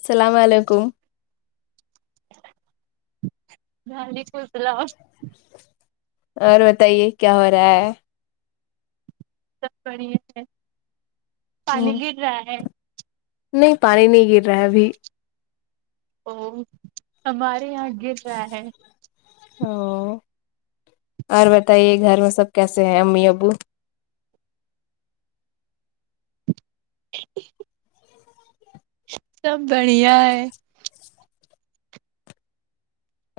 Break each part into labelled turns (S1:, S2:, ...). S1: السلام علیکم
S2: وعلیکم السلام
S1: اور بتائیے کیا ہو رہا ہے
S2: سب بڑھیا ہے پانی
S1: ہ
S2: گر رہا ہے
S1: نہیں پانی نہیں گر رہا ہے ابھی
S2: او ہمارے یہاں گر رہا ہے
S1: او اور بتائیے گھر میں سب کیسے ہیں امی ابو
S2: سب بڑھیا ہے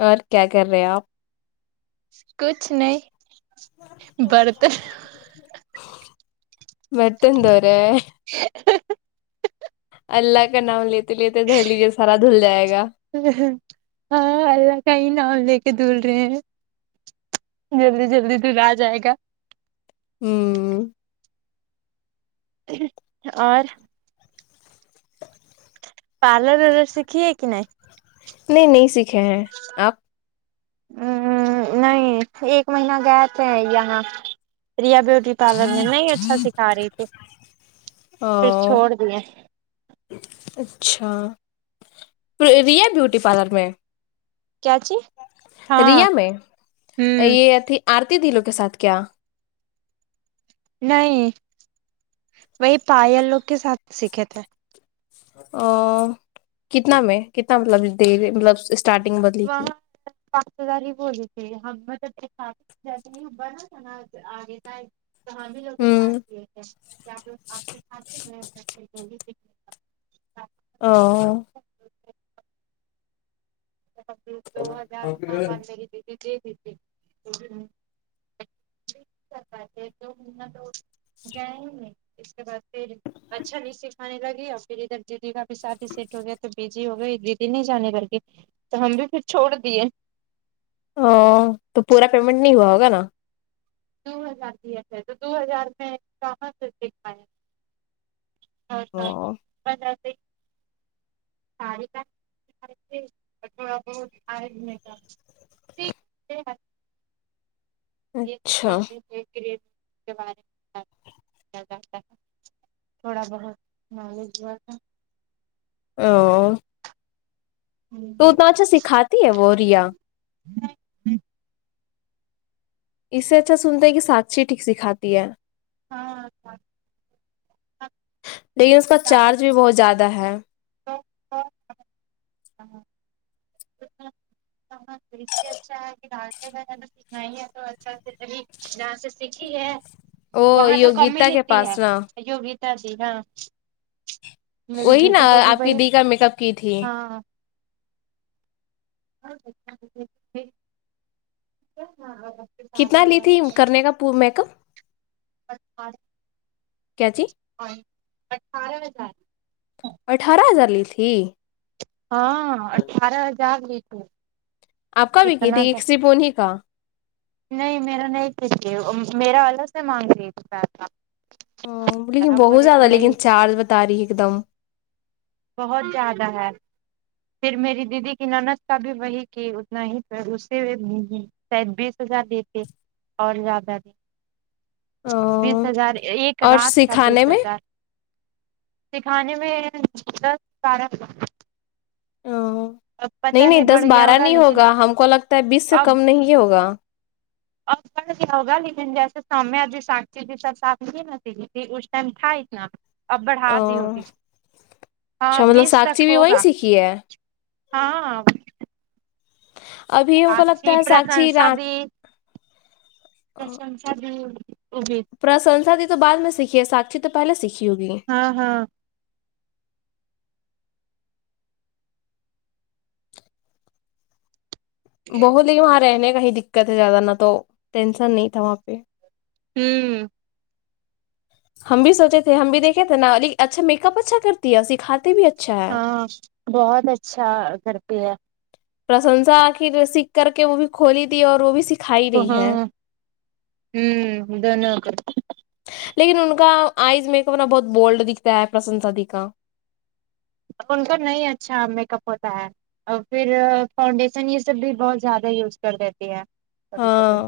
S1: اور کیا کر رہے ہیں آپ
S2: کچھ نہیں برتن
S1: برتن دھو رہیں ہیں اللہ کا نام لیتے لیتے دھو لیجیے سارا دھل جائے گا
S2: ہاں اللہ کا ہی نام لے کے دھول رہے ہیں جلدی جلدی دھل جائے گا
S1: ہمم
S2: اور پارلر ورلر سیکھی ہے کی نہیں
S1: نہیں نہیں سیکھے ہیں آپ
S2: نہیں ایک مہینہ گئے تھے یہاں ریا بیوٹی پالر نے نہیں اچھا سکھا رہی تھی
S1: او
S2: پھر چھوڑ دیے
S1: اچھا ریا بیوٹی پارلر میں
S2: کیا چی ہاں
S1: ریا میں
S2: ہوں
S1: یے تھی آرتی دلو کے ساتھ کیا
S2: نہیں وہی پیل لوگ کے ساتھ سیکھے تھے
S1: آ کتنا میں کتنا مطلب دیگے مطلب اسٹارٹنگ بدلی تھی
S2: سات ہزار ہی بولی تھی ہم [unintelligible] تو ہم ہی لوگ
S1: ہوں
S2: ساتھ گے تھے [unintelligible]
S1: او
S2: دو ہزار روپے بدنے میری دیدی دے دی تھی [unintelligible] گئے نہیں اس کے بعد پھر اچھا نہیں سکھ خانے لگی اور پھر ادھر دیدی کا بھی شادی سیٹ ہو گیا تو بزی ہو گئی دیدی نہیں جانے کر کے تو ہم بھی پھر چھوڑ دیے
S1: تو پورا پیمنٹ نہیں ہوا ہوگا نا
S2: دو ہزار میں کہاں سے سکھائے [unintelligible]
S1: ہاں
S2: [unintelligible] سااری کا تھوڑا بہت [unintelligible] [unintelligible]
S1: اچھا
S2: یے کے بارے میں کیا جاتا ہے تھوڑا بہت نالج ہوا تھا
S1: او تو اتنا اچھا سکھاتی ہے وہ ریا
S2: [unintelligible]
S1: اس سے اچھا سنتا ہے کہ ساچھیی ٹھیک سکھاتی ہے لیکن اس کا چارج بھی بہت زیادہ تا ہے
S2: تو ہاں [unintelligible] ہاں [unintelligible] اچھا ہے کہ ڈانس اسکھائیں ہے تو اچھا سے ڈانس سیکھی ہے
S1: وہ
S2: وہاں تو کم ہی
S1: یوگیتا کے
S2: لیتی ہے
S1: پاس نا
S2: یوگتا ج ہاں میری
S1: وہی نا
S2: بیوی کو بھی
S1: آپ کی
S2: وہی
S1: دی کا میک اپ کی تھی
S2: ہاں [unintelligible]
S1: کتنا لی تھی کرنے کا پورا میک اپ کیا جی
S2: اور اٹھارہ ہزار
S1: اٹھارہ ہزار لی تھی
S2: ہاں اٹھار ہزار لی تھی
S1: آپ کا وکی
S2: اتنا
S1: تھی
S2: کا
S1: ایک سپونی کا
S2: نہیں میرا نہیں کیے میرا والے سے مانگ رہی تھی پیسہ
S1: ہوں لیکن
S2: ہم
S1: بہت
S2: بولے کہ
S1: زیادہ
S2: نہیں
S1: لیکن چارج بتا رہی ایک دم
S2: بہت زیادہ ہے پھر میری دیدی کی نند کا بھی وہی کی اتنا ہی پ اسے بھی شاید بیس ہزار لی تھی اور زیادہ بیس ہزار ایک
S1: اور
S2: رات کا بیس
S1: سکھانے
S2: ہزار سکھانے میں دس بارہ
S1: میں
S2: اب
S1: نہیں
S2: پتہ
S1: نہیں
S2: بڑھ
S1: دس
S2: گیا
S1: بارہ نہیں
S2: لیکن
S1: ہوگا ہم کو لگتا ہے بیس سے
S2: اب
S1: کم نہیں ہوگا
S2: اب شاید کیا ہوگا لیکن جیسے سیہبھی سگی بھی سب صاف نہیں نہتی تھی اس ٹائم تھا اتنا اب بڑھا دی ہوگی
S1: اچھا
S2: ہاں
S1: مطلب
S2: بیس تک
S1: ساکشی بھی وہیں
S2: ہوگا
S1: سیکھی ہے
S2: ہاں
S1: ابھی ہم کو
S2: آپ کی
S1: لگتا ہے ساکشی
S2: پرشنسا
S1: رات
S2: بھی پرشنسا بھی جی
S1: پرسنسا دی تو بعد میں سیکھی ہے ساکشی تو پہلے سیکھی ہوگی
S2: ہاں ہاں
S1: بہت لوگ آرہے ہیں وہی دقت ہے زیادہ نہ تو ٹینشن نہیں تھا وہاں پہ
S2: ہوں
S1: ہم بھی سوچے تھے ہم بھی دیکھے تھے نا علی اچھا میک اپ اچھا کرتی ہے اور سکھاتے بھی اچھا ہے
S2: ہاں بہت اچھا کرتی ہے
S1: پرشنسا آخر سیکھ کر کے وہ بھی کھلی تھی اور وہ بھی س
S2: ہاں ہوں دونو کر
S1: لیکن ان کا آئز میک اپا بہت بولڈ دیکھتا ہے پرشنسا دی کا
S2: ان کا نہیں اچھا میک اپ ہوتا ہے اور پھر فاؤنڈیشن یہ سب بھی بہت زیادہ یوز کر دیتی ہے کبھی کبھی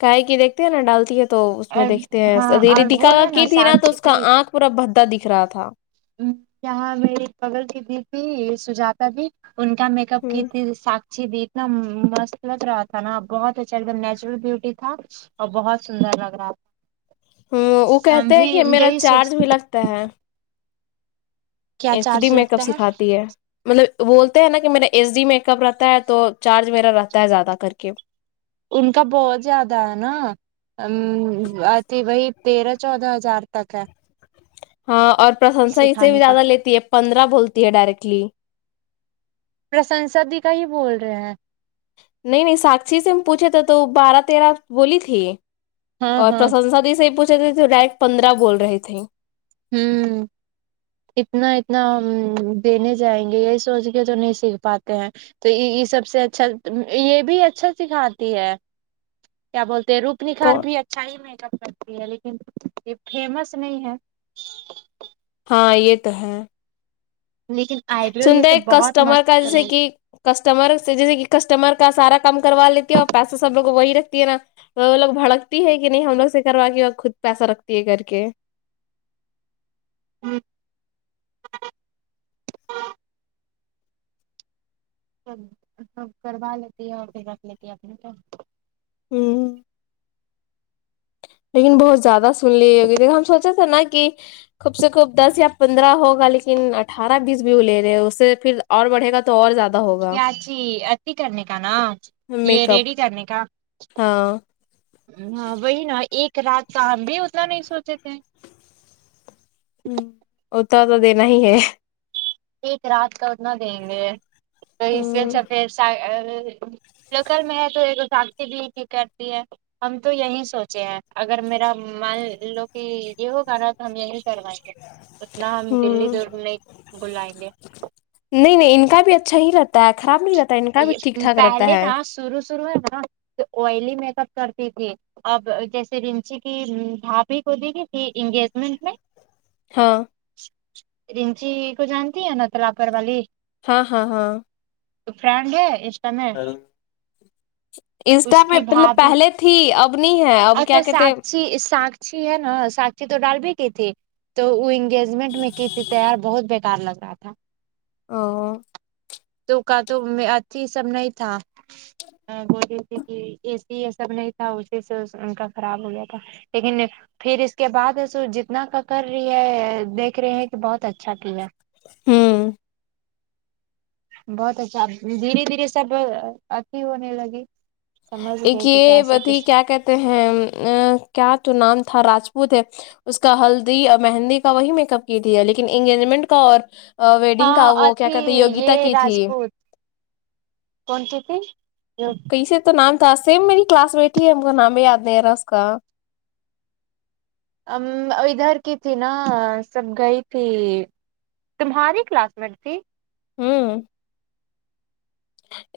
S1: کائے کی دیکھتے ہیں نا ڈالتی ہے تو اس میں
S2: اور
S1: دیکھتے
S2: ہاں
S1: ہیںھی
S2: اور وہ
S1: دکھا
S2: ہے
S1: کی تھی نا تو
S2: سانچی
S1: اس کا
S2: بھی
S1: آنکھ پورا بھدا دکھ رہا تھا
S2: یہاں میری پگل کی د تھی سجاتا بھی ان کا میک اپ کی
S1: ہوں
S2: تھی ساکچی بھی ایک دم مستلط رہا تھا نا بہت اچھا ایک دم نیچرل بیوٹی تھا اور بہت سندر لگ رہا
S1: ہوں وہ
S2: تھا ہم
S1: کہتے ہیں
S2: بھی
S1: کہ میرا
S2: یہی سوچ
S1: چارج بھی لگتا ہے
S2: کیا
S1: S D
S2: charge
S1: makeup
S2: لگتا
S1: سکھاتی ہے مطلب بولتے ہیں نا کہ میرا ایس ڈی میک اپ رہتا ہے تو چارج میرا رہتا ہے زیادہ کر کے
S2: ان کا بہت زیادہ ہے نا امم اتی وہی تیرہ چودہ ہزار تک ہے
S1: ہاں اور پرسنسا اس سے بھی
S2: سکھانے کا
S1: زیادہ لیتی ہے پندرہ بولتی ہے ڈائریکٹلی
S2: پرسنسا کا ہی بول رہے ہیں
S1: نہیں نہیں ساکشی سے ہم پوچھے تھے تو بارہ تیرہ بولی تھی
S2: ہاں
S1: اور
S2: ہاں
S1: پرسنسادی سے بھی ی پوچھے تھے تو ڈائریکٹ پندرہ بول رہی تھی
S2: ھمم اتنا اتنا دینے جائیں گے یہی سوچ کے تو نہیں سیکھ پاتے ہیں تو یہ یہ سب سے اچھا یہ بھی اچھا سکھاتی ہے کیا بولتے رو نکھار
S1: کون
S2: بھی اچھا ہی میک اپ کرتی ہے لیکن یہ فیمس نہیں ہے
S1: اں یہ تو ہے
S2: لیکن آئے
S1: سنتا [unintelligible] ایک کسٹمر کا جسے کہ کسٹمر سے جیسے کہ کسٹمر کا سارا کام کروا لیتی ہے اور پیسہ سب لوگ کو وہی رکھتی ہے نا وہ لوگ بھڑکتی ہے کہ نہیں ہم لوگ سے کروا کے خود پیسہ رکھتی ہے کر کے
S2: ہوں سب سب کروا لیتی ہے اور پھر رکھ لیتی ہے اپنے کو
S1: ہوں لیکن بہت زیادہ سن لی ہوگئی ہم سوچے تھے نا کہ کم سے کم دس یا پندرہ ہوگا لیکن اٹھارہ بیس بھی وہ لے رہے ہیں اس سے پھر اور بڑھے گا تو اور زیادہ ہوگا
S2: کیاچی ایسی کرنے کا نا یہ
S1: میک اپ
S2: ریڈی کرنے کا
S1: ہاں
S2: ہاں وہی نا ایک رات کا ہم بھی اتنا نہیں سوچے تھے
S1: ہوں اتنا تو دینا ہی ہے
S2: ایک رات کا اتنا دیں گے تو اس سے
S1: ہوں
S2: اچھا دیڑھ لکل میں ہے تو ایکزاکتی بھی کی کرتی ہے [inaudible] ہم تو یہی سوچے ہیں اگر میرا من ان لوگ کی یہ ہو گا نا تو ہم یہی کروائیں گے اتنا ہم دلی
S1: ہوں
S2: دور نہیں بلائیں گے
S1: نہیں نہیں ان کا بھی اچھا ہی رہتا ہے خراب نہیں رہتا ان کا بھی ٹھیک
S2: یہ
S1: ٹھاک رہتا
S2: پہلے
S1: ہے
S2: نا شروع شروع ہے نا آئلی میک اپ کرتی تھی آب جیسے رنچی کی بھابھی کو دیکھے انگیجمنٹ میں
S1: ہاں
S2: رچی کو جانتی ہے ن تلاپر والی
S1: ہاں ہاں ہاں
S2: تو فرینڈ ہے اس سمے
S1: انسٹا
S2: اس
S1: میں
S2: کی
S1: مطلب
S2: بھابھی
S1: پہلے تھی اب نہیں ہے اب کیا
S2: اچھا
S1: کہتے
S2: ساکشی سا کشی ہے نا ساکشی تو ڈال بھی کی تھی تو وہ انگیجمنٹ میں کی تھی تیار بہت ڈر لگ رہا تھا
S1: او
S2: تو کا تو میں اتھی سب نہیں تھا بے بول رہی تھی کی اے سی یے سب نہیں تھا اسی سے ان کا خراب ہو گیا تھا لیکن پھر اس کے بعد سو جتنا کا کر رہی ہے دیکھ رہے ہیں کہ بہت اچھا کیا
S1: ہمم
S2: بہت اچھا دھیرے دھیرے سب اچھی ہونے لگے
S1: ان کے پتی کیا کہتے ہیں کیا تو نام تھا راجپوت ہے اس کا ہلدی اور مہندی کا وہی میک اپ کی ت ہے لیکن انگیجمنٹ کا اور ویڈنگ کا
S2: ہاں
S1: وہ کیا
S2: اھی
S1: کہتے یوگیتا
S2: یہ
S1: کی تھی
S2: راجپوت کون کی تھی
S1: کیسے تو نام تھا سیم میری کلاس بیٹھی ہے ہم کا نام بھی یاد نہیں رہا اس کا
S2: اب ادھر کی تھی نا سب گئی تھی تمہاری کلاس میٹ تھی
S1: ہمم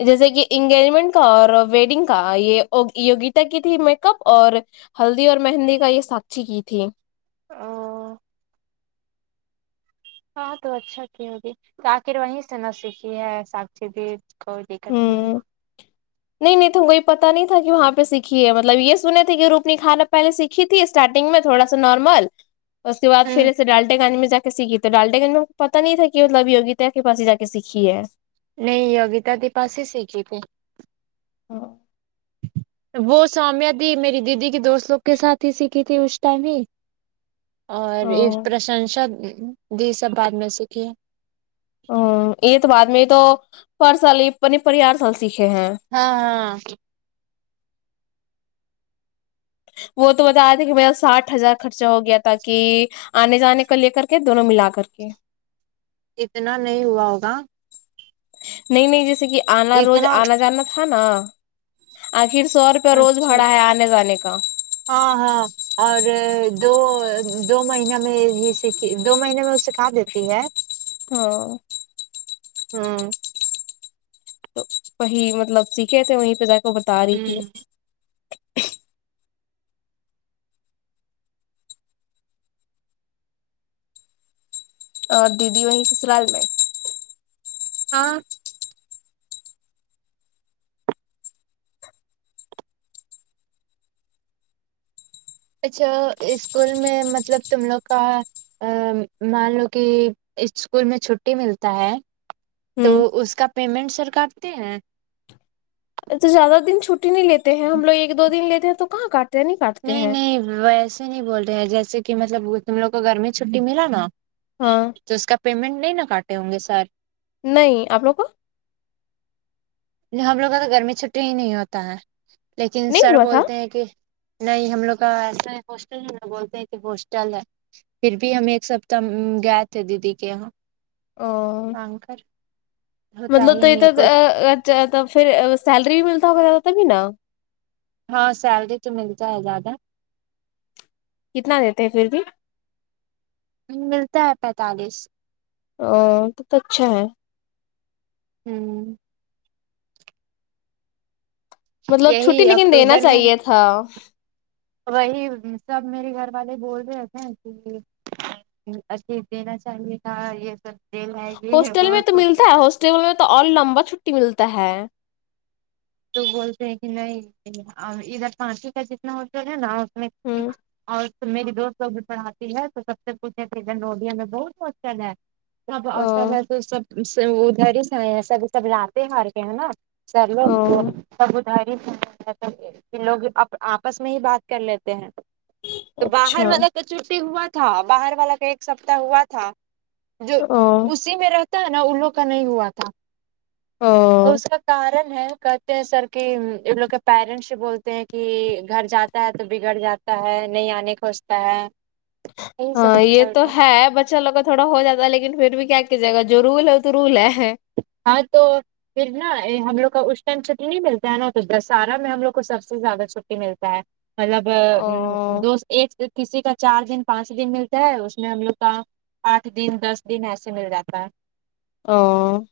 S1: جیسے کی انگیجمنٹ کا اور ویڈنگ کا یے یوگیتا کی تھی میک اپ اور ہلدی اور مہندی کا یم یے ساکچی کی تھی
S2: آ ہاں تو اچھا کی ہوگی تو آخر وہیں سے نہ سیکھی ہے ساکشی بھی کوئی دقت نہیں
S1: ہوں
S2: ہے
S1: نہیں نہیں تو وہی پتہ نہیں تھا کی وہاں پے سیکھی ہے مطلب یے سنے تھے کی روپنی خانا پہلے سے ہی تھی اسٹارٹنگ میں تھوڑا سا نارمل اس کےبعد پھر
S2: ہ
S1: اسے ڈالٹے گانے میں جا سیکھی تو ڈالڈے گن م پتہ نہیں تھا کی مطلبی ہوگیتا ہے کہ پاس جا کے سیکھی ہے
S2: نہیں یوگیتا کے پاس ہی سیکھی تھی تھی
S1: ہا
S2: وہ سامیہ دی میری دیدی کی دوست لوگ کے ساتھ ہی سیکھی تھی اس ٹائم ہی اور یے پرشنسا دی سب بعد میں سیکھے
S1: او یے تو بعد میں یے تو پر سال ہی اپنی پار سال سیکھے ہیں
S2: ہاں ہاں
S1: وہ تو بتا رہے تھے کی میرا ساٹھ ہزار خرچہ ہو گیا تھا کی آنے جانے کو لے کر کے دونوں ملا کر کے
S2: اتنا نہیں ہوا ہوگا
S1: نہیں نہیں جیسے کی آنا روز
S2: اتنا
S1: آنا جانا تھا نا آخر سو روپیہ روز
S2: اچھا
S1: بھڑا ہے آنے جانے کا
S2: ہاں ہاں اور دو دو مہینہ میں یے سیکھی دو مہینے میں وه سکھا دیتی ہے
S1: ہاں
S2: ہمم
S1: وہی مطلب سیکھے تھے وہیں پے جاکے بتا رہی تھی
S2: ہوں
S1: اور دیدی وہی سسرال میں
S2: ہاں اچھا اسکول میں مطلب تم لوگ کا ا مان لو کہ اسکول میں چھٹی ملتا ہے تو
S1: ہوں
S2: اس کا پیمنٹ سر کاٹ تے ہیں
S1: تو زیادہ دن چھٹی نہیں لیتے ہیں ہم لوگ ایک دو دن لیتے ہیں تو کہاں کاٹ
S2: نہیں نہیں ویسے نہیں بول رہے ہیں جیسے کہ مطلب تم لوگ کو گرمی چھٹی ملا نا
S1: ہاں
S2: تو اس کا پیمنٹ نہیں نا کاٹے ہوں گے سر
S1: نہیں آپ لوگ کا
S2: ہم لوگ کا تو گرمی میں چھٹی ہی نہیں ہوتا ہے لیکن
S1: نہیں
S2: سر
S1: ہوا تھا
S2: بولتے ہیں کہ نہیں ہم لوگ کا ایسا ہے ہاسٹل ہائی وہ بولتے ہیں کہ ہاسٹل ہے پھر بھی ہم ایک سپتہ گئے تھے دیدی کے یہاں
S1: اور
S2: [unintelligible] ہوتا
S1: مطلب تو
S2: ہی
S1: یہ
S2: نہیں
S1: تو
S2: ہے کوئی
S1: ا ڈا اچھا پھر سیلری بھی ملتا ہوگ زیادہ تبھی نا
S2: ہاں سیلری تو ملتا ہے زیادہ
S1: کتنا دیتے ہیں پھر بھی
S2: ملتا ہے پینتالیس
S1: او تو کتنا اچھا ہے
S2: ہوں
S1: مطلب چھٹی
S2: یہی
S1: لیکن دینا
S2: اکتوبر میں
S1: چاہیے تھا
S2: وہی سب میرے گھر والے بول رہے تھے کہ اٹلیسٹ دینا چاہیے تھا یہ سب ڈے ہے یہ وہ ہے سب ہے
S1: تمہیں تو اور لمبا چھٹی ملتا ہے
S2: تو بولتے ہیں کہ نہیں ادھر پانچ کا جتنا ہوٹل ہے نا
S1: ہ
S2: اور میری دوست بھی پڑھاتی ہے تو سب سے پوچھےکن روڈیا میں دوست ہوسٹل ہے سب ہوسٹل
S1: ا
S2: ہے تو سب ادھر ہی سب سب لاتے ہیں ہر کے ہے نا سب
S1: ا
S2: لوگ [unintelligible] سب ادھر ہی لوگ آپس میں ہی بات کر لیتے ہیں تو باہر
S1: اچھا
S2: والا کا چھٹی ہوا تھا باہر والا کا ایک سپتہ ہوا تھا جو
S1: ا
S2: اسی میں رہتا ہے نا ان لوگ کا نہیں ہوا تھا اور
S1: او
S2: اس کا کارن ہے کہتے ہیں سر کہ ان لوگ کے پیرنٹس بولتے ہیں کہ گھر جاتا ہے تو بگڑ جا تا ہے نہیں آنے کا سوچتا ہے یہی سب
S1: ہاں
S2: کچھ
S1: یہ تو
S2: چلتا
S1: ہے بٹ اچھا لوگ کا تھوڑا ہو جاتا لیکن پھر بھی کیا کیجیے گا جو رول ہے تو رول ہے
S2: ہاں تو پھر نا ہم لوگ کا اس ٹائم چھٹی نہیں ملتا ہے نا تو دسہرہ میں ہم لوگ کو سب سے زیادہ چھٹی ملتا ہے مطلب
S1: او
S2: دوست ایک کسی کا چار دن پانچ دن ملتا ہے اس میں ہم لوگ کا آٹھ دن دس دن ایسے مل جاتا ہے
S1: اں